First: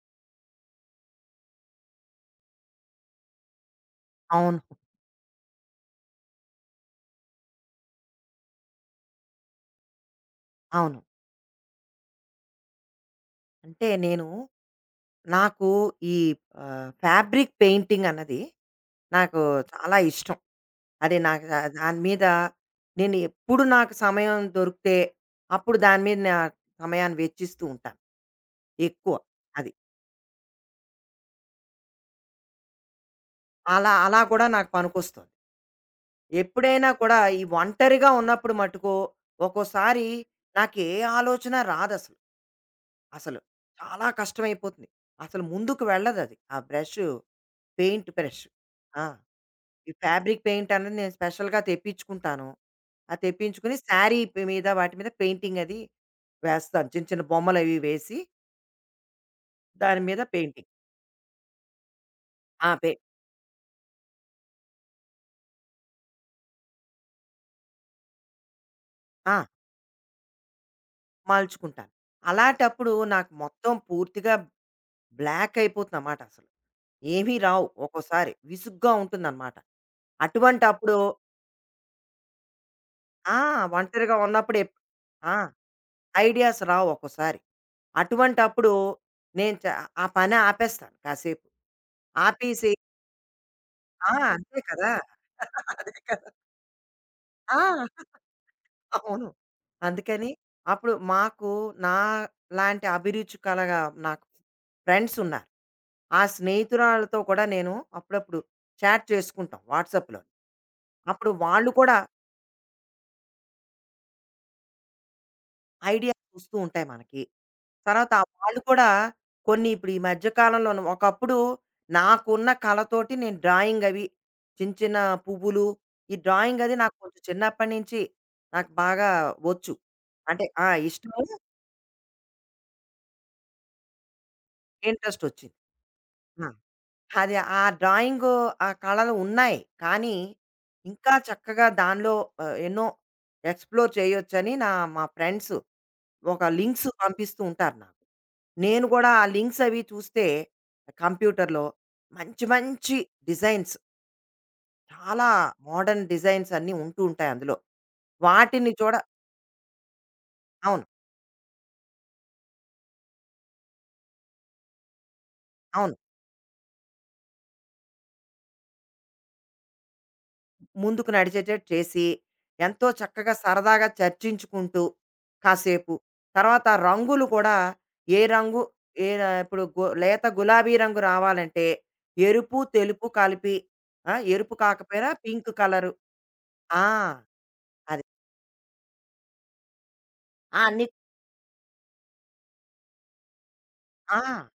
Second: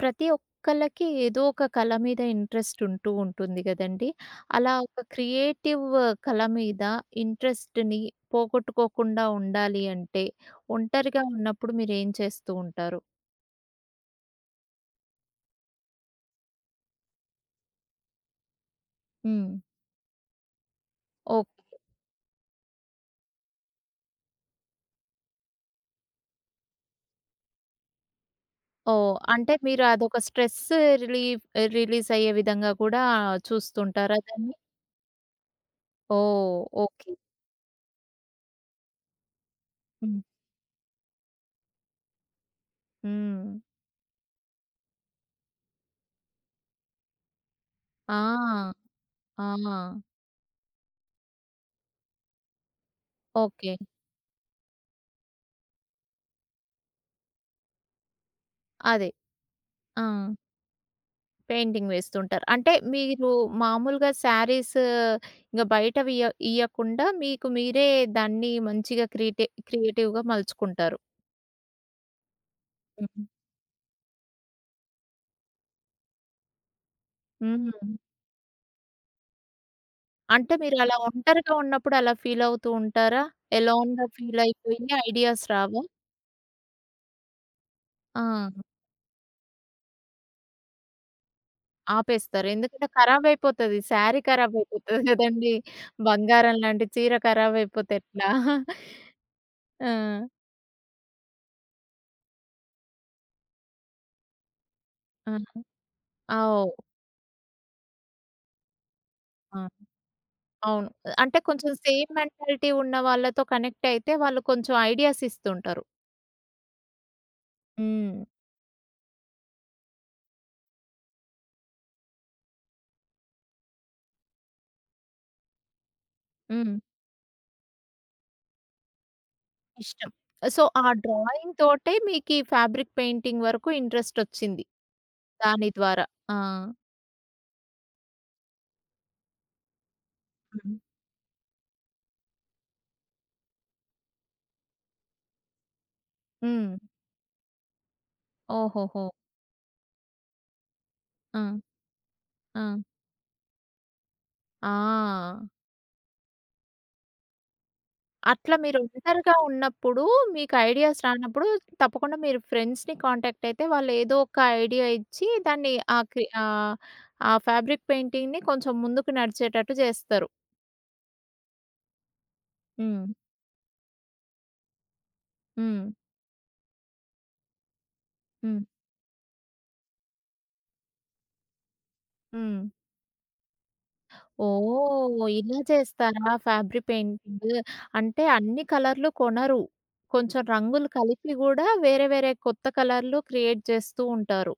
ప్రతి ఒక్కళ్ళకి ఏదో ఒక కళ మీద ఇంట్రెస్ట్ ఉంటూ ఉంటుంది గదండీ! అవును. అలా ఒక క్రియేటివ్ కళ మీద ఇంట్రెస్ట్‌ని పోగొట్టుకోకుండా ఉండాలి అంటే, అవును. ఒంటరిగా ఉన్నప్పుడు మీరేం చేస్తూ ఉంటారు? అంటే నేను నాకు ఈ ఫ్యాబ్రిక్ పెయింటింగ్ అన్నది నాకు హ్మ్. చాలా ఇష్టం. అది నాకు ఓహ్! దాని మీద నేను ఎప్పుడు నాకు సమయం దొరికితే అప్పుడు దాని మీద నా సమయాన్ని వెచ్చిస్తూ ఉంటాను. ఓహ్! ఎక్కువ. అంటే అది. మీరు అదొక స్ట్రెస్ రిలీఫ్ రిలీజ్ అయ్యే విధంగా కూడా అలా చూస్తుంటారా అలా కూడా దాన్ని? నాకు పనికొస్తుంది. ఓహ్! ఎప్పుడైనా ఓకే. కూడా ఈ ఒంటరిగా ఉన్నప్పుడు మట్టుకు ఒక్కోసారి హ్మ్. నాకు ఏ ఆలోచన రాదసలు. అసలు హ్మ్. చాలా కష్టమైపోతుంది. అసలు ముందుకు వెళ్ళదది. ఆ బ్రషు, పెయింట్ బ్రష్. ఆ! ఆ! ఆ! ఈ ఫ్యాబ్రిక్ పెయింట్ అనేది నేను స్పెషల్‌గా తెప్పించుకుంటాను. అది ఓకే. తెప్పించుకుని శారీ పి మీద వాటి మీద పెయింటింగ్ అది వేస్తాను. చిన్న చిన్న బొమ్మలవి వేసి అదే. దాని ఆ! మీద పెయింటింగ్. పెయింటింగ్ వేస్తుంటారు. ఆ! అంటే పె మీరు మామూలుగా శారీస్ ఇంక బయటవి ఇయ్యకుండా మీకు మీరే దాన్ని మంచిగా ఆ! క్రియేటివ్‌గా మలుచుకుంటారు. మలుచుకుంటాను. అలాంటప్పుడు హ్మ్. నాకు మొత్తం పూర్తిగా బ్లాక్ అయిపోతుందన్నమాట అసలు. ఏమీ రావు హ్మ్. ఒక్కోసారి. విసుగ్గా ఉంటుందన్నమాట. అంటే మీరలా అటువంటప్పుడు ఒంటరిగా ఉన్నప్పుడు అలా ఫీలవుతూ ఉంటారా? ఆ! ఎలోన్‌గా ఒంటరిగా ఉన్నప్పుడు ఎప్ ఫీలయిపోయి ఆ! ఐడియాస్ రావా? ఐడియాస్ రావు ఒక్కోసారి. ఆ! అటువంటప్పుడు నేను చ ఆ పని ఆపేస్తాను కాసేపు. ఆపేస్తారు. ఆపేసి ఎందుకంటే ఖరాబయిపోతది. ఆ! శారీ అంతే కదా! ఖరాబయిపోతది గదండీ! అదే కదా! బంగారం లాంటి చీర ఆ! ఖరాబయిపోతే ఎట్లా? అవును. ఆ! అందుకని అప్పుడు మాకు నా లాంటి అభిరుచి కలగా నాకు ఫ్రెండ్స్ ఆ! ఉన్నారు. ఆ ఆ! ఓహ్! స్నేహితురాళ్ళతో కూడా నేను అప్పుడప్పుడు చాట్ ఆ! చేసుకుంటాం వాట్సాప్‌లో. అవును. అప్పుడు అంటే వాళ్ళు కొంచెం కూడా సేమ్ మెంటాలిటీ ఉన్న వాళ్ళతో కనెక్ట్ అయితే వాళ్ళు కొంచెం ఐడియాస్ ఇస్తుంటారు. ఐడియాస్ వస్తూ ఉంటాయి మనకి. తర్వాత హ్మ్. ఆ వాళ్ళు కూడా కొన్ని ఇప్పుడు ఈ మధ్య కాలంలోను ఒకప్పుడు నాకున్న కళతోటి నేను డ్రాయింగ్ అవి చిన్న చిన్న పువ్వులు, ఈ డ్రాయింగ్ అది హ్మ్. నాకు కొంచెం చిన్నప్పటి నుంచి నాకు బాగా వచ్చు. ఇష్టం. అంటే సో, ఆ! ఆ ఇష్టము, డ్రాయింగ్ తోటే మీకీ ఫ్యాబ్రిక్ పెయింటింగ్ వరకు ఇంట్రెస్టొచ్చింది. ఇంట్రెస్ట్ వచ్చింది. దాని ద్వారా. ఆ! ఆ! అది ఆ డ్రాయింగు ఆ కళలు ఉన్నాయి. కానీ హ్మ్. ఇంకా చక్కగా దానిలో ఎన్నో ఎక్స్‌ప్లోర్ చేయొచ్చని నా మా ఫ్రెండ్స్ ఒక హ్మ్. లింక్స్ పంపిస్తూ ఉంటారు నాకు. నేను ఓహోహో! గూడా ఆ లింక్స్ అవి చూస్తే ఆ! కంప్యూటర్‌లో మంచి ఆ! మంచి డిజైన్స్ చాలా ఆ! మోడర్న్ డిజైన్స్ అన్నీ ఉంటూ ఉంటాయి అందులో. అట్లా వాటిని మీరు చూడ ఒంటరిగా ఉన్నప్పుడు మీకు అవును. ఐడియాస్ రానప్పుడు తప్పకుండా మీరు ఫ్రెండ్స్‌ని కాంటాక్ట్ అయితే వాళ్ళేదో ఒక ఐడియా ఇచ్చి దాన్ని అవును. ఆ ఫ్యాబ్రిక్ పెయింటింగ్‌ని కొంచెం ముందుకు నడిచేటట్టు జేస్తారు. ముందుకు నడిచేటట్టు చేసి, ఎంతో హ్మ్. చక్కగా సరదాగా చర్చించుకుంటూ హ్మ్. కాసేపు, తర్వాత రంగులు కూడా ఏ హ్మ్. రంగు ఏ ర ఇప్పుడు గు లేత గులాబీ రంగు రావాలంటే ఎరుపు, హ్మ్. తెలుపు కలిపి ఆ! ఎరుపు కాకపోయినా ఓహ్! పింక్ ఇలా కలరు. చేస్తారా ఫ్యాబ్రి ఆ! పెయింటింగ్? అది. అంటే అన్ని కలర్‌లు కొనరు. కొంచెం ఆ! అన్ని రంగులు కలిపి గూడా వేరే వేరే కొత్త కలర్‌లు క్రియేట్ చేస్తూ ఆ! ఉంటారు.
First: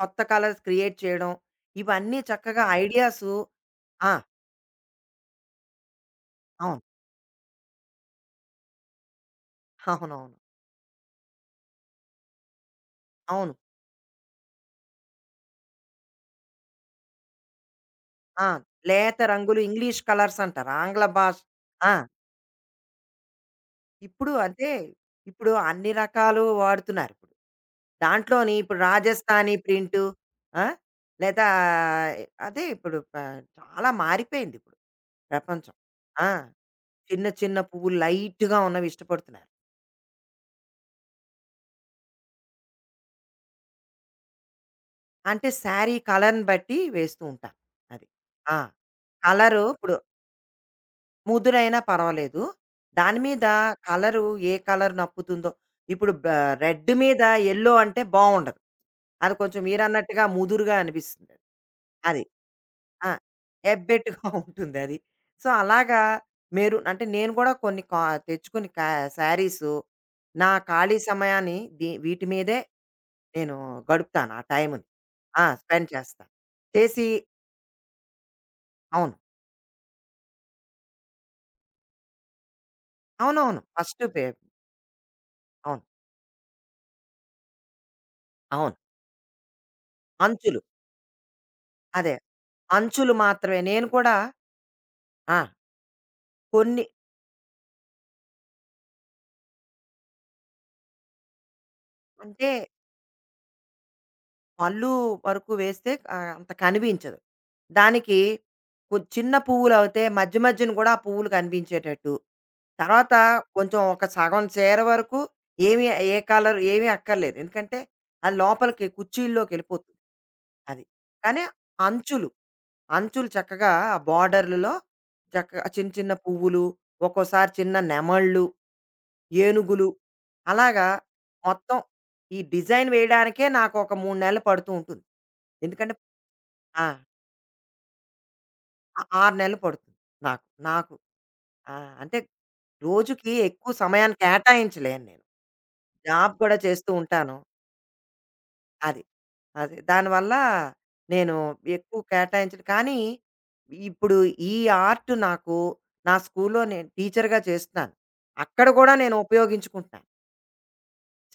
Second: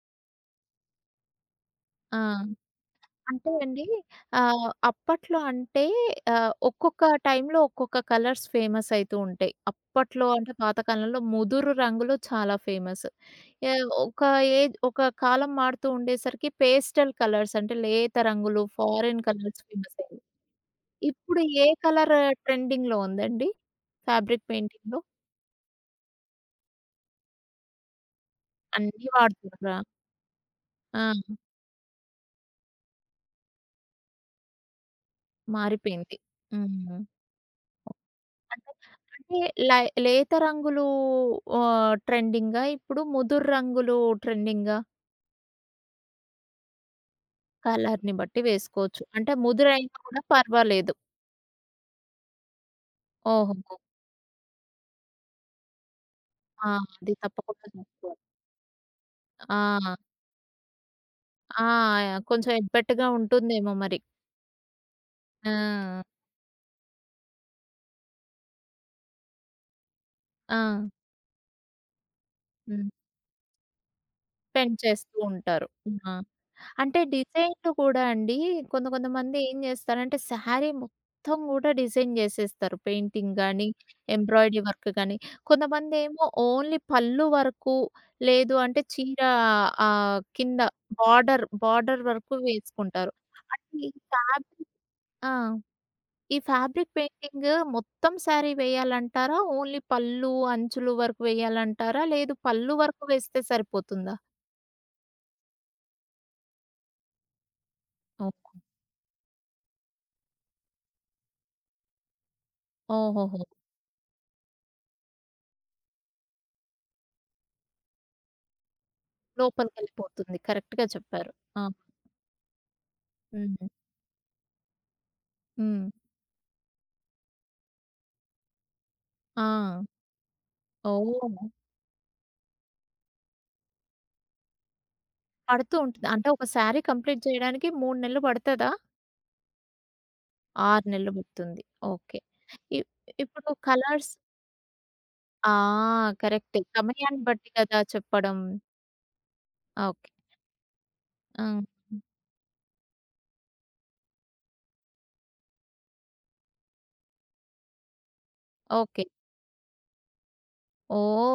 కొత్త కలర్స్ క్రియేట్ చేయడం. ఆ! ఇవన్నీ చక్కగా ఐడియాసు అంటే అండి ఆ! అప్పట్లో అంటే అవును. ఒక్కొక్క టైంలో ఒక్కొక్క కలర్స్ ఫేమస్ అయితూ ఉంటాయి. అప్పట్లో అవునవును. అంటే పాతకాలంలో ముదురు రంగులు చాలా ఫేమస్. అవును. ఆహ్, ఒక ఒక కాలం మారుతూ ఉండేసరికి పేస్టల్ కలర్స్ అంటే లేత ఆ! రంగులు, లేత ఫారెన్ రంగులు కలర్స్ ఫేమస్ ఇంగ్లీష్ అయ్యాయి. కలర్స్ అంటారు. ఆంగ్ల భాష ఇప్పుడు ఏ ఆ! కలర్ ట్రెండింగ్‌లో ఉందండి? ఇప్పుడు ఫ్యాబ్రిక్ అంటే, పెయింటింగ్‌లో ఇప్పుడు అన్ని రకాలు వాడుతున్నారిప్పుడు. దాంట్లోని ఇప్పుడు అన్నీ రాజస్థానీ వాడుతున్నారా? ప్రింటు ఆ! ఆ! లేదా అదే ఇప్పుడు ప చాలా మారిపోయిందిప్పుడు ప్రపంచం. మారిపోయింది. ఆ! హ్మ్. చిన్న చిన్న పువ్వులు లైట్‌గా అంటే, ఉన్నవి అంటే ఇష్టపడుతున్నారు. లేత రంగులు ఆహ్, ట్రెండింగా? ఇప్పుడు ముదురు రంగులు ట్రెండింగా? అంటే శారీ కలర్‌ని బట్టి వేస్తూ ఉంటారు. అది. కలర్‌ని బట్టి ఆ! వేసుకోవచ్చు. అంటే కలరు ముదురైనా ఇప్పుడు కూడా పర్వాలేదు. ముదురైనా పర్వాలేదు. దాని మీద ఓహోహో! కలరు ఏ కలర్ నప్పుతుందో ఇప్పుడు బ ఆ! రెడ్ అది మీద తప్పకుండా యెల్లో అంటే చూసుకోవాలి. బావుండదు. అది కొంచెం ఆ! మీరన్నట్టుగా ముదురుగా అనిపిస్తుంది. ఆ! అది. కొంచెం ఎబ్బెట్టుగా ఆ! ఉంటుందేమో మరి. ఎబ్బెట్టుగా ఉంటుందది. సో, అలాగా ఆ! మెరూన్ అంటే నేను గూడా కొన్ని కా తెచ్చుకుని కా శారీసు నా ఆ! ఖాళీ సమయాన్ని ది వీటి మీదే హ్మ్. నేను గడుపుతాను. ఆ టైముని. పెంచేస్తూ ఆ! ఉంటారు. స్పెండ్ ఆ! చేస్తాను. అంటే చేసి డిజైన్‌లు కూడా అండి. కొంత అవును. కొంతమంది ఏం జేస్తారంటే శారీ మొత్తం గూడా డిజైన్ జేసేస్తారు. పెయింటింగ్ అవునవును. గాని, ఫస్ట్ పే ఎంబ్రాయిడరీ వర్క్ గాని. అవును. కొంతమందేమో ఓన్లీ పళ్ళు వరకు లేదు అవును. అంటే చీర అంచులు. కింద బార్డర్, బార్డర్ అదే. వరకు వేసుకుంటారు. అంచులు అంటే మాత్రమే. నేను ఈ కూడా ఫ్యాబ్రిక్ ఆ! ఆ! ఈ కొన్ని ఫ్యాబ్రిక్ పెయింటింగ్ మొత్తం శారీ వేయాలంటారా? ఓన్లీ పళ్ళు, అంచులు వరకు వేయాలంటారా? లేదు అంటే పళ్ళు వరకు వేస్తే సరిపోతుందా? పళ్ళు వరకు వేస్తే అంత కనిపించదు. దానికి ఓహ్! కొ చిన్న పువ్వులవుతే మధ్య మధ్యన గూడా ఆ పువ్వులు కనిపించేటట్టు. తర్వాత ఓహోహో! కొంచెం ఒక సగం చీర వరకు ఏమి ఏ కలర్ ఏమీ అక్కర్లేదు. ఎందుకంటే అది లోపలికి కుచ్చిళ్ళలోకెళ్ళిపోతుంది. లోపలికెళ్ళిపోతుంది. అది. కరెక్ట్‌గా చెప్పారు. కానీ ఆ! అంచులు, అంచులు హ్మ్. చక్కగా ఆ బోర్డర్‌లలో చక్కగా హ్మ్. చిన్న చిన్న పువ్వులు, ఒక్కోసారి చిన్న నెమళ్ళు. ఆ! ఏనుగులు అలాగా ఓహ్! మొత్తం ఈ డిజైన్ వేయడానికే నాకు ఒక 3 నెలలు పడుతూ ఉంటుంది. పడుతూ ఎందుకంటే ఉంటుంది. అంటే ఒక శారీ ఆ! కంప్లీట్ చేయడానికి 3 నెలలు పడతదా? ఆ 6 నెలలు పడుతుంది నాకు. 6 నాకు నెలలు పడుతుంది. ఆ! అంటే ఓకే. ఇ రోజుకి ఇప్పుడు ఎక్కువ కలర్స్ సమయాన్ని కేటాయించలేను నేను. ఆ! జాబ్ కూడా కరెక్టే. చేస్తూ సమయాన్ని ఉంటాను. బట్టి కదా చెప్పడం. అది. అది. ఓకే. దానివల్ల నేను ఆ! ఎక్కువ కేటాయించను. కానీ ఇప్పుడు ఈ ఆర్ట్ నాకు నా స్కూల్‌లో నేను టీచర్‌గా చేస్తున్నాను. అక్కడ కూడా ఓకే. నేను ఉపయోగించుకుంటున్నాను.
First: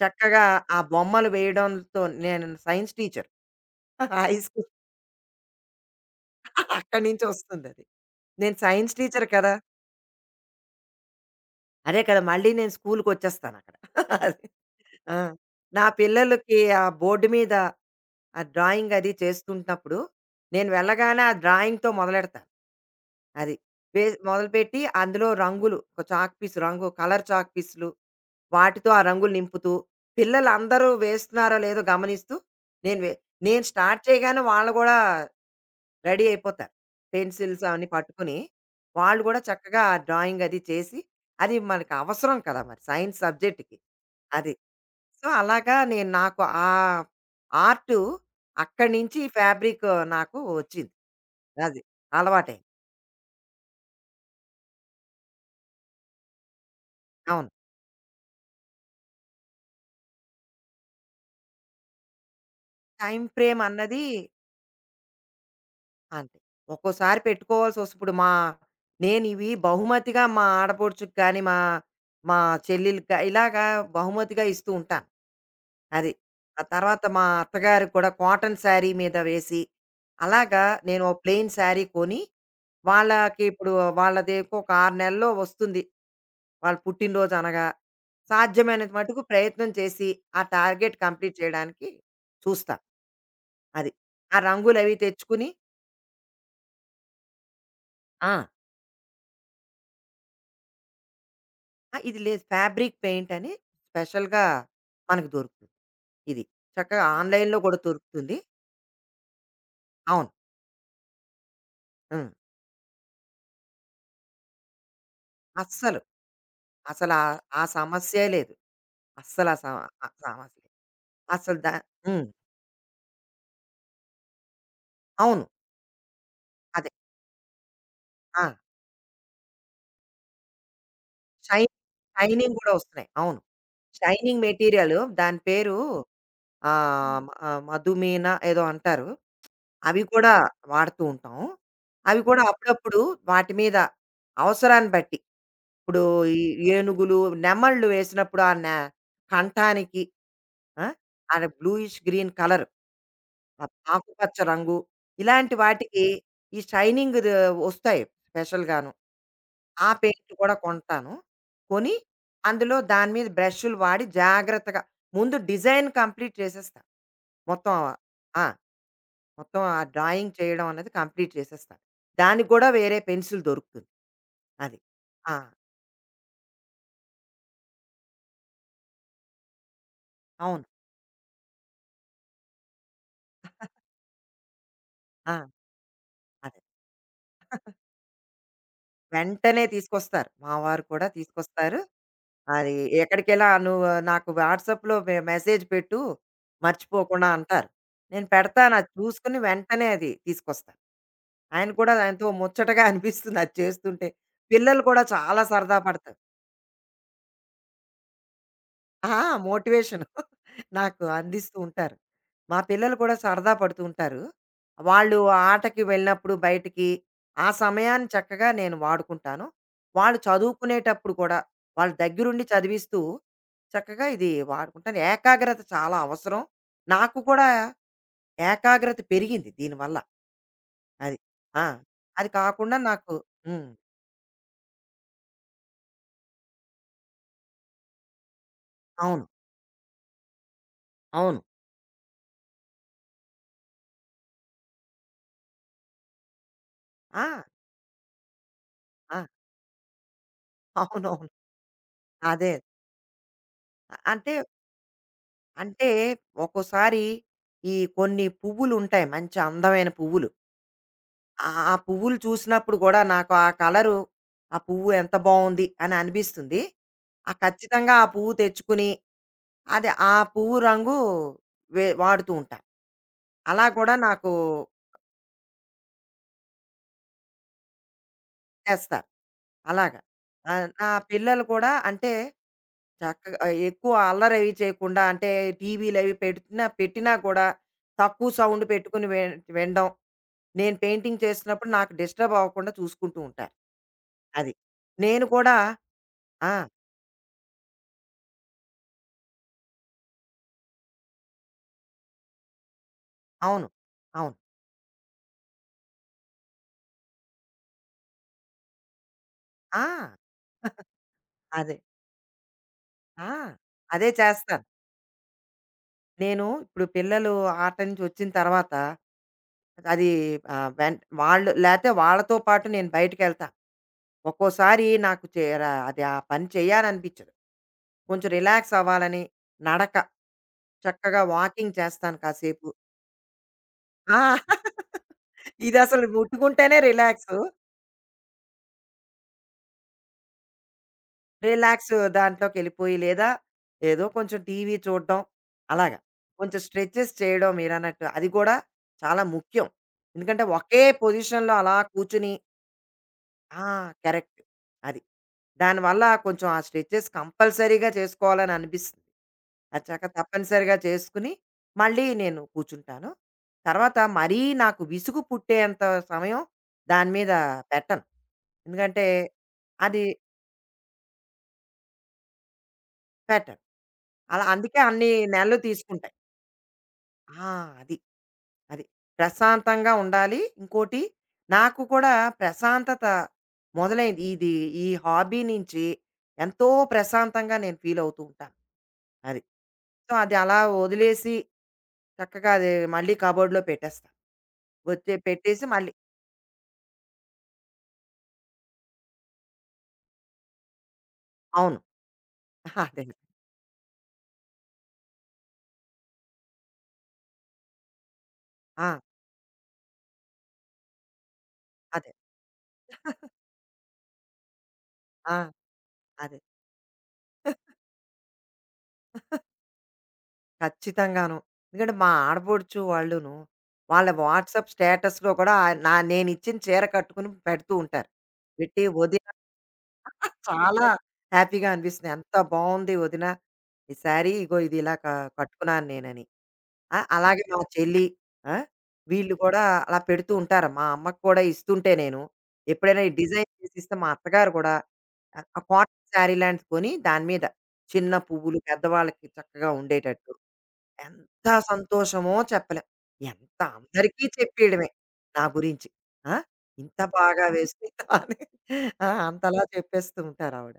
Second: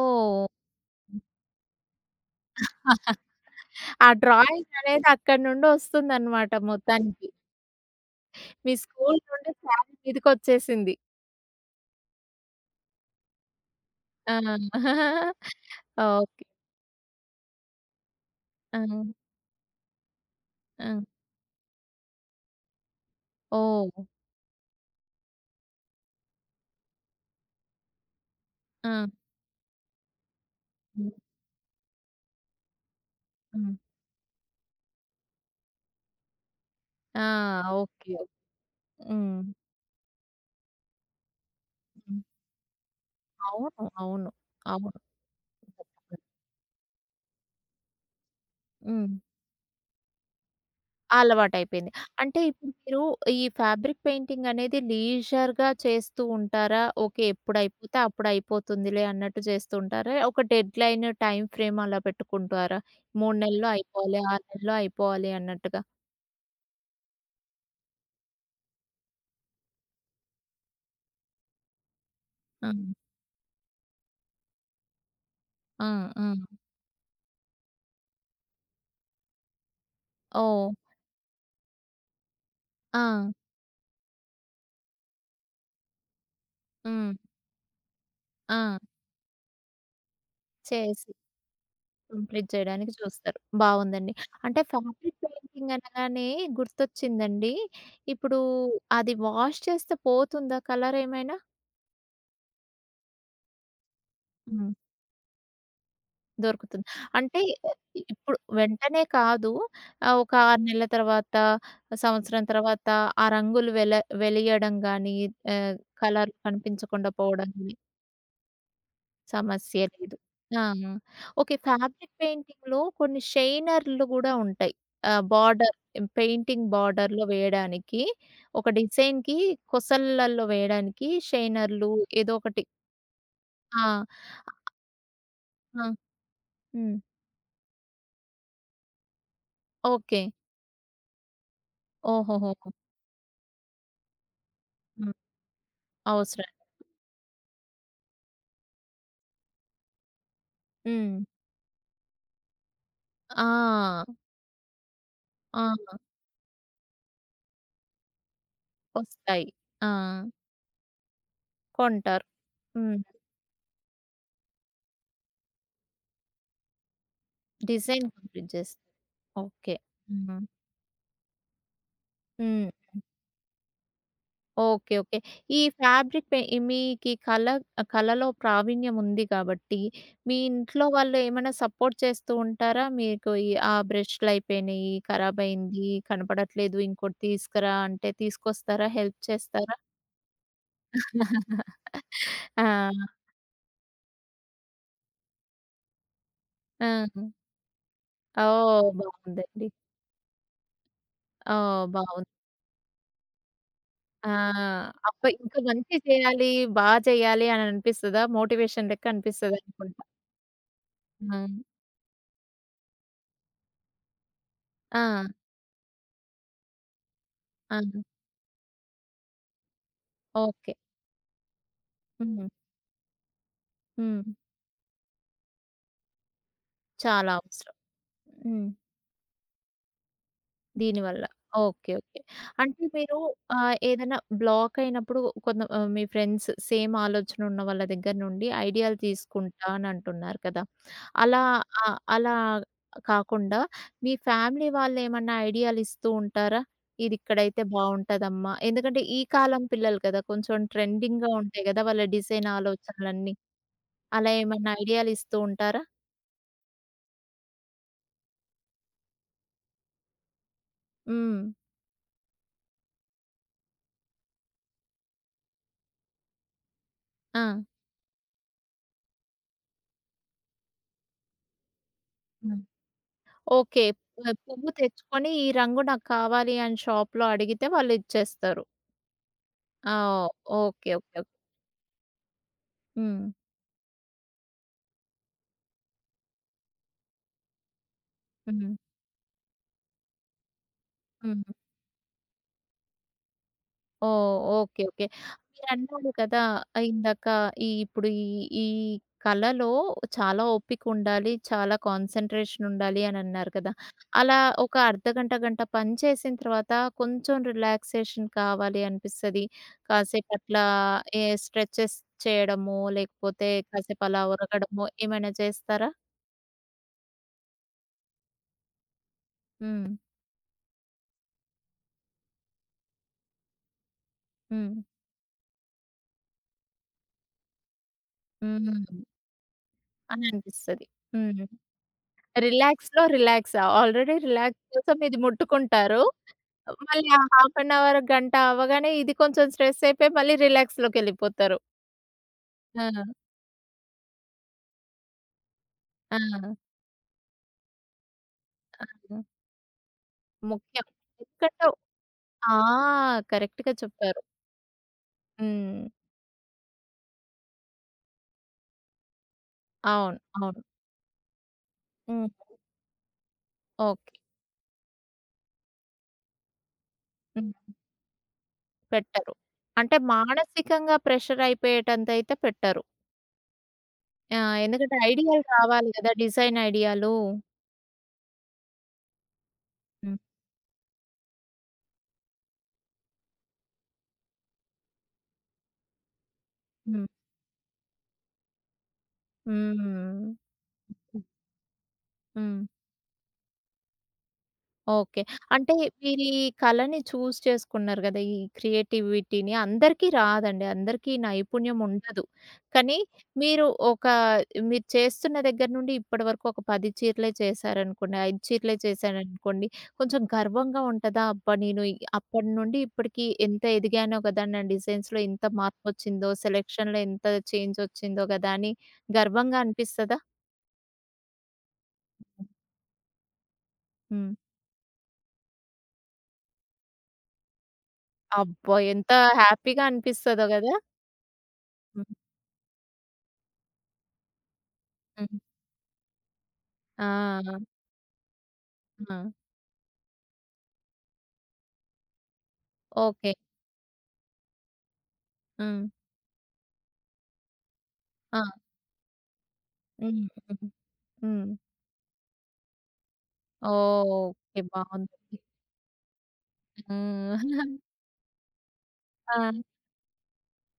చక్కగా ఆ బొమ్మలు వేయడంతో నేను సైన్స్ టీచర్. ఆ హై స్కూల్ డ్రాయింగ్ అనేది అక్కడి నుండి వస్తుందన్నమాట అక్కడి నుంచి మొత్తానికి. వస్తుంది అది. నేను మీ సైన్స్ స్కూల్ టీచర్ నుండి కదా! శారీ మీదకొచ్చేసింది. అదే కదా! మళ్ళీ నేను స్కూలుకొచ్చేస్తానక్కడ. ఆ! అది. ఆ! నా ఓకే. పిల్లలకి ఆ బోర్డ్ మీద ఆ ఆ! డ్రాయింగ్ అది చేస్తున్నప్పుడు నేను ఆ! వెళ్ళగానే ఆ డ్రాయింగ్‌తో మొదలెడతాను. అది. వే ఓహ్! మొదలుపెట్టి అందులో రంగులు ఒక చాక్ పీస్ రంగు కలర్ చాక్ పీసులు వాటితో ఆ! ఆ రంగులు నింపుతూ పిల్లలందరూ హ్మ్. వేస్తున్నారో లేదో గమనిస్తూ నేను వే నేను హ్మ్. స్టార్ట్ చేయగానే వాళ్ళు గూడా రెడీ అయిపోతారు. ఆ! పెన్సిల్స్ అవన్నీ ఓకే. పట్టుకుని. వాళ్ళు గూడా హ్మ్. చక్కగా డ్రాయింగ్ అది చేసి అది మనకు హ్మ్. అవసరం కదా! మరి సైన్స్ సబ్జెక్ట్‌కి. అవును. అవును. అది. అవును. సో, అలాగా నేను నాకు ఆ ఆర్టు అక్కడి హ్మ్. నుంచి ఫ్యాబ్రిక్ నాకు వచ్చింది. అది. అలవాటయిపోయింది. అంటే అలవాటయింది. ఇప్పుడు మీరు ఈ ఫ్యాబ్రిక్ పెయింటింగ్ అనేది లీజర్‌గా చేస్తూ ఉంటారా? ఓకే. అవును. ఎప్పుడైపోతే అప్పుడయిపోతుందిలే అన్నట్టు చేస్తూ ఉంటారా? ఒక డెడ్‌లైన్, టైమ్ ఫ్రేమ్ అలా పెట్టుకుంటారా? టైమ్ 3 ఫ్రేమ్ నెలల్లో అన్నది అయిపోవాలి, 6 నెలల్లో అయిపోవాలి అన్నట్టుగా. అంతే. ఒక్కోసారి పెట్టుకోవాల్సొస్ ఇప్పుడు మా నేనివి బహుమతిగా మా ఆడపడుచుకి కానీ, మా మా ఆ! హ్మ్. చెల్లెలికి గా ఇలాగా బహుమతిగా ఇస్తూ ఉంటాను. ఆ! అది. ఆ! ఆ తర్వాత మా అత్తగారు కూడా కాటన్ శారీ మీద వేసి, అలాగా ఓహ్! నేను ఓ ప్లెయిన్ శారీ కొని, ఆ! వాళ్ళకి ఇప్పుడు వాళ్ళదేకొక 6 నెలల్లో వస్తుంది. వాళ్ళ హ్మ్. పుట్టినరోజు అనగా ఆ! సాధ్యమైనంత మటుకు ప్రయత్నం చేసి ఆ టార్గెట్ చేసి కంప్లీట్ చేయడానికి కంప్లీట్ చూస్తా. చేయడానికి చూస్తారు. అది. బావుందండి. ఆ అంటే రంగులవి ఫ్యాబ్రిక్ తెచ్చుకుని పెయింటింగ్ అనగానే గుర్తొచ్చిందండి. ఆ! ఇప్పుడు అది వాష్ చేస్తే పోతుందా కలర్ ఏమైనా? ఆ! ఇది లేదు ఫ్యాబ్రిక్ పెయింట్ అని స్పెషల్‌గా హ్మ్. మనకు దొరుకుతుంది. ఇది. దొరుకుతుంది. చక్కగా అంటే ఆన్‌లైన్‌లో కూడా దొరుకుతుంది. ఇప్పుడు వెంటనే కాదు ఆహ్, అవును. ఒక 6 నెలల తర్వాత, హ్మ్. సంవత్సరం తర్వాత ఆ రంగులు వెలియడం గానీ ఆహ్, అస్సలు. కలర్ కనిపించకుండా అసలా ఆ పోవడం ఆ సమస్యే లేదు. అస్సలు ఆ సమ సమస్య ఆ లేదు. సమస్య ఆ! లేదు. ఓకే. అసలు దా ఫ్యాబ్రిక్ హ్మ్. పెయింటింగ్‌లో కొన్ని షైనర్‌లు గూడా ఉంటాయి. ఆహ్, అవును. బార్డర్ పెయింటింగ్ అదే. బార్డర్‌లో వేయడానికి ఆ! ఒక డిజైన్‌కి కొసలల్లో వేయడానికి షై షైనర్‌లు ఏదో షైనింగ్ ఒకటి. కూడా వస్తున్నాయి. అవును. ఆ! షైనింగ్ మెటీరియల్ దాని పేరు ఆ! ఆ! హ్మ్. హ్మ్. మ మధుమేన ఏదో అంటారు. అవి ఓకే. కూడా హ్మ్. వాడుతూ ఉంటాం. అవి కూడా హ్మ్. ఓహోహో! అప్పుడప్పుడు వాటి మీద అవసరాన్ని హ్మ్. బట్టి, ఇప్పుడు ఈ అవసరం. ఏనుగులు, నెమళ్ళు వేసినప్పుడు ఆ నె కంఠానికి ఆ! హ్మ్. అది బ్లూయిష్ గ్రీన్ కలర్ ఆ ఆ! ఆకుపచ్చ రంగు ఇలాంటి ఆ! వాటికి ఈ షైనింగ్‌ది వస్తాయి స్పెషల్‌గాను. వస్తాయి. ఆ! ఆ పెయింట్ కూడా కొంటాను. కొని కొంటారు. అందులో హ్మ్. దాని మీద బ్రష్‌లు వాడి జాగ్రత్తగా ముందు డిజైన్ కంప్లీట్ చేసేస్తా. మొత్తం డిజైన్ ఆ! కంప్లీట్ చేస్తారు. మొత్తం ఓకే. ఆ డ్రాయింగ్ హ్మ్. చేయడం అన్నది కంప్లీట్ చేసేస్తాను. దానికి కూడా హ్మ్. వేరే పెన్సిల్ దొరుకుతుంది. అది. ఓకే. ఓకే. ఆ! ఈ ఫ్యాబ్రిక్ పె మీకీ కళ కళలో ప్రావీణ్యం ఉంది కాబట్టి, మీ అవును. ఇంట్లో వాళ్ళు ఏమైనా సపోర్ట్ చేస్తూ ఉంటారా? మీకు ఈ ఆ బ్రష్‌లయిపోయినియి, ఆ! ఖరాబయింది, అదే. కనపడట్లేదు, ఇంకోటి తీసుకురా అంటే తీసుకొస్తారా? హెల్ప్ వెంటనే చేస్తారా? తీసుకొస్తారు. మా వారు కూడా తీసుకొస్తారు. అది ఆ! ఎక్కడికెలా "నువ్వు నాకు వాట్సాప్‌లో మెసేజ్ పెట్టు ఆ! మర్చిపోకుండా" అంటారు. నేను పెడతాను. అది ఓహ్! చూసుకొని బావుందండి. వెంటనే అది తీసుకొస్తాను. ఆయన ఓహ్! కూడా ఎంతో బావుంది. ముచ్చటగా అనిపిస్తుంది అది చేస్తుంటే. ఆ! పిల్లలు కూడా అబ్బా! చాలా ఇంకా సరదా మంచి పడతారు. చేయాలి, చేయాలి అని అనిపిస్తదా? మోటివేషన్ లెక్క ఆ! మోటివేషన్ అనిపిస్తదనుకుంటా. నాకు ఆ! అందిస్తూ ఉంటారు. మా పిల్లలు కూడా సరదా పడుతూ ఉంటారు. ఆ! వాళ్ళు ఆటకి వెళ్ళినప్పుడు బయటికి, ఆ ఆ! సమయాన్ని చక్కగా నేను వాడుకుంటాను. వాళ్ళు ఓకే. చదువుకునేటప్పుడు కూడా, వాళ్ళ దగ్గరుండి హ్మ్. చదివిస్తూ చక్కగా ఇది హ్మ్. వాడుకుంటాను. ఏకాగ్రత చాలా అవసరం. నాకు చాలా కూడా అవసరం. హ్మ్. ఏకాగ్రత పెరిగింది దీనివల్ల. అది. దీనివల్ల. ఆ! ఓకే. ఓకే. అది కాకుండా అంటే నాకు మీరు హ్మ్. ఏదైనా బ్లాక్ అయినప్పుడు కొంత మీ ఫ్రెండ్స్ సేమ్ ఆలోచన ఉన్న వాళ్ళ దగ్గర నుండి ఐడియాలు అవును. తీసుకుంటా అని అంటున్నారు కదా! అవును. అలా అలా కాకుండా మీ ఫ్యామిలీ వాళ్ళేమన్నా ఐడియాలు ఇస్తూ ఉంటారా? ఇది ఆ! ఇక్కడైతే బావుంటదమ్మా! ఎందుకంటే ఆ! ఈ కాలం పిల్లలు కదా! కొంచెం అవునవును. ట్రెండింగ్‌గా ఉంటాయి కదా! వాళ్ళ డిజైన్ అదే. ఆలోచనలన్నీ. అంటే అలా ఏమన్నా ఐడియాలు ఇస్తూ ఉంటారా? అంటే ఒక్కోసారి ఈ కొన్ని పువ్వులు ఉంటాయి. మంచి అందమైన పువ్వులు. హ్మ్. ఆ ఆ పువ్వులు చూసినప్పుడు గూడా నాకు ఆ కలరు, ఆ పువ్వు ఎంత బావుంది అని అనిపిస్తుంది. ఆ ఆ! ఖచ్చితంగా ఆ పువ్వు తెచ్చుకుని, అది ఆ పువ్వు రంగు వే వాడుతూ ఆ! ఉంటాను. అలా ఓకే. కూడా నాకు ఆహ్, పువ్వు తెచ్చుకొని ఈ రంగు నాకు కావాలి అని షాప్‌లో అడిగితే వాళ్ళు ఇచ్చేస్తారు. చేస్తారు. ఆ! అలాగా. నా ఓకే. ఓకే. ఓకే. పిల్లలు కూడా అంటే హ్మ్. చక్కగా ఎక్కువ అల్లరి అవి చేయకుండా అంటే టీవీలవి పెట్టినా పెట్టినా కూడా తక్కువ సౌండ్ హ్మ్. పెట్టుకుని విన్ వినడం. నేను పెయింటింగ్ హ్మ్. చేస్తున్నప్పుడు నాకు డిస్టర్బ్ అవ్వకుండా చూసుకుంటూ ఉంటారు. ఓహ్! అది. ఓకే. ఓకే. నేను కూడా మీరన్నారు కదా! ఆ! ఆహ్, ఇందాక ఈ ఇప్పుడు ఈ ఈ కళలో చాలా ఓపికుండాలి, చాలా కాన్సంట్రేషన్ ఉండాలి అనన్నారు అవును. కదా! అవును. అలా ఒక అర్ధగంట, గంట పని చేసిన తర్వాత కొంచెం రిలాక్సేషన్ కావాలి అనిపిస్తది. ఆ! కాసేపు అట్లా ఏ అదే. స్ట్రెచెస్ చేయడమో, ఆ! లేకపోతే కాసేపు అదే అలా చేస్తాను. ఒరగడమో ఏమైనా చేస్తారా? నేను ఇప్పుడు పిల్లలు ఆట నుంచి వచ్చిన తర్వాత హ్మ్. అది వెన్ వాళ్ళు లేతే వాళ్ళతో పాటు నేను బయటికెళ్తాను. హ్మ్. ఒక్కోసారి నాకు చే ర అది ఆ పని చేయాలనిపించదు. కొంచెం రిలాక్స్ హ్మ్. అవ్వాలని నడక, అని అనిపిస్తది. చక్కగా హ్మ్. వాకింగ్ చేస్తాను కాసేపు. రిలాక్స్‌లో రిలాక్సా? ఆల్రెడీ ఆ! రిలాక్స్ కోసం ఇది ముట్టుకుంటారు. ఇదసలు ముట్టుకుంటేనే మళ్ళీ ఆ రిలాక్సు. హాఫ్ అన్ అవర్, గంట అవ్వగానే ఇది కొంచెం స్ట్రెస్ అయిపోయి మళ్ళీ రిలాక్స్‌లోకెళ్ళిపోతారు. రిలాక్స్ దాంట్లోకెళ్ళిపోయి, ఆ! లేదా ఏదో కొంచెం టీవీ చూడడం అలాగా. ఆ! కొంచెం స్ట్రెచెస్ చేయడం మీరన్నట్టు. అది కూడా ఆ! చాలా ముఖ్యం. ఎందుకంటే ఒకే ముఖ్యం. పొజిషన్‌లో ఎందుకంటే అలా కూర్చొని ఆ! ఆ! కరెక్ట్‌గా చెప్పారు. కరెక్ట్. అది. హ్మ్. దానివల్ల కొంచెం ఆ స్ట్రెచెస్ కంపల్సరీగా చేసుకోవాలని అనిపిస్తుంది. అది చక్క అవును. అవును. తప్పనిసరిగా చేసుకుని, మళ్ళీ హ్మ్. నేను కూర్చుంటాను. తర్వాత ఓకే. మరీ నాకు విసుగు పుట్టేంత సమయం దాని మీద హ్మ్. పెట్టను. ఎందుకంటే పెట్టరు. అంటే అది మానసికంగా ప్రెషర్ అయిపోయేటంతయితే పెట్టరు. పెట్టరు. ఆ! అలా అందుకే ఎందుకంటే అన్ని ఐడియాలు నెలలు రావాలి కదా! తీసుకుంటాయి. డిజైన్ ఐడియాలు. ఆ! అది. అది. ప్రశాంతంగా హ్మ్. ఉండాలి. ఇంకోటి నాకు కూడా ప్రశాంతత మొదలైంది. ఇది ఈ హాబీ నుంచి ఎంతో హ్మ్. ప్రశాంతంగా నేను ఫీల్ అవుతూ ఉంటాను. అది. సో, అది హ్మ్. అలా హ్మ్. వదిలేసి చక్కగా హ్మ్. అది మళ్ళీ కబోర్డ్‌లో పెట్టేస్తాను. వచ్చే ఓకే. పెట్టేసి అంటే మళ్ళీ మీరీ కళని చూజ్ చేసుకున్నారు గదా! ఈ క్రియేటివిటీని. అందరికీ రాదండి. అందరికీ ఈ అవును. నైపుణ్యం ఉండదు. కానీ అదే. మీరు ఒక మీరు చేస్తున్న దగ్గర నుండి ఇప్పటి వరకు ఒక 10 చీరలే చేశారనుకోండి, 5 చీరలే ఆ! చేశాననుకోండి, కొంచెం గర్వంగా ఉంటదా? అబ్బా! నేను ఇ అదే. అప్పటి నుండి ఇప్పటికి ఎంత ఎదిగానో గదా! నా డిజైన్స్‌లో ఆ! ఇంత మార్పొచ్చిందో, అదే. సెలక్షన్‌లో ఎంత చేంజొచ్చిందో గదా! అని గర్వంగా అనిపిస్తదా? ఖచ్చితంగాను. ఎందుకంటే మా ఆడపడుచు వాళ్ళును, వాళ్ళ హ్మ్. వాట్సాప్ స్టేటస్‌లో కూడా ఆ- నా నేనిచ్చిన చీర కట్టుకుని పెడుతూ ఉంటారు. అబ్బా! పెట్టి ఎంత వదిన హ్యాపీగా అనిపిస్తదో గదా! చాలా హ్యాపీగా హ్మ్. అనిపిస్తుంది. ఎంత బావుంది వదిన ఈ శారీ ఇగో ఇది ఇలా క హ్మ్. కట్టుకున్నాను నేనని. ఆ! ఆ! అలాగే మా చెల్లి ఆ! ఆ! వీళ్ళు కూడా అలా పెడుతూ ఉంటారు. మా అమ్మకి కూడా ఇస్తుంటే నేను, ఎప్పుడైనా ఈ ఓకే. డిజైన్ చేసిస్తే మా అత్తగారు కూడా ఆ హ్మ్. కాటన్ శారీ లాంటిది కొని దాని మీద చిన్న ఆ! పువ్వులు పెద్దవాళ్ళకి చక్కగా హ్మ్. ఉండేటట్టు హ్మ్. ఎంత హ్మ్. సంతోషమో చెప్పలేం. ఎంత అందరికీ ఓకే. చెప్పేయడమే బావుందండి. నా గురించి. ఆ! ఇంత హ్మ్. బాగా వేసిందా అని ఆ! ఆ! అంతలా చెప్పేస్తూ ఉంటారావిడ.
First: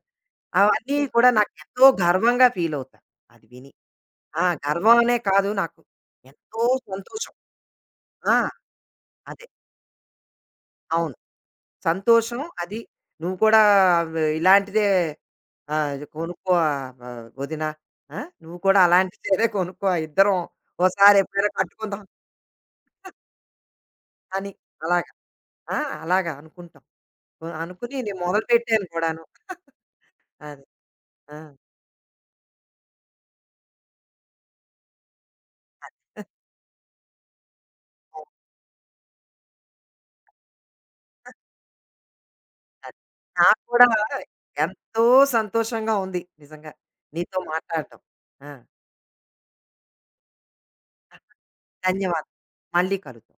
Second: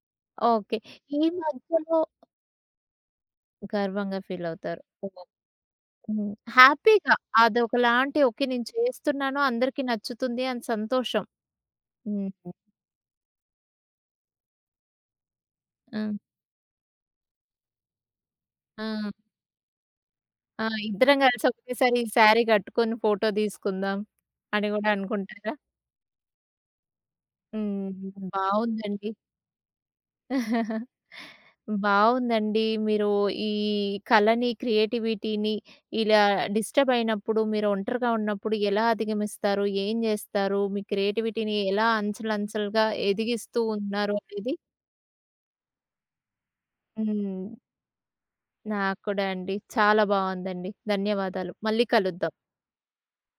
ఓకే. అవన్నీ ఈ కూడా నాకెంతో మధ్యలో గర్వంగా ఫీలవుతా అది విని. గర్వంగా ఆ! ఫీలవుతారు. గర్వం అనే కాదు నాకు హ్మ్. ఎంతో హ్యాపీగా సంతోషం. అదొకలాంటి ఆ! ఓకే. నేను చేస్తున్నాను, అదే. అందరికీ నచ్చుతుంది అని అవును. సంతోషం. హ్మ్. సంతోషం అది నువ్వు కూడా వ్ ఇలాంటిదే ఆ! కొనుక్కో వదిన. ఆ! నువ్వు కూడా ఆ! అలాంటి చీరే కొనుక్కో ఇద్దరం ఆ! ఓసారి ఇద్దరం కలిసి ఎప్పుడైనా ఒకేసారి కట్టుకుందాం ఈ శారీ కట్టుకొని ఫోటో తీసుకుందాం అని అని గూడా అలా. అనుకుంటారా? ఆ! అలాగా అనుకుంటాం. కొ- అనుకుని నేను హ్మ్. మొదలుపెట్టాను బావుందండి. కూడాను. అది. ఆ! బావుందండి. మీరు ఈ కళని, క్రియేటివిటీని ఇలా డిస్టర్బ్ అయినప్పుడు, మీరు ఒంటరిగా ఉన్నప్పుడు ఎలా అధిగమిస్తారు? ఏం జేస్తారు? మీ క్రియేటివిటీని ఎలా అంచెలంచెలుగా అది. నాకు ఎదిగిస్తూ కూడా ఉన్నారు అనేది ఎంతో సంతోషంగా ఉంది నిజంగా. నీతో హ్మ్. మాట్లాడడం. ఆ! నాకు కూడా అండి. చాలా బావుందండి. ధన్యవాదాలు. మళ్ళీ ధన్యవాదాలు. కలుద్దాం. మళ్ళీ కలుద్దాం.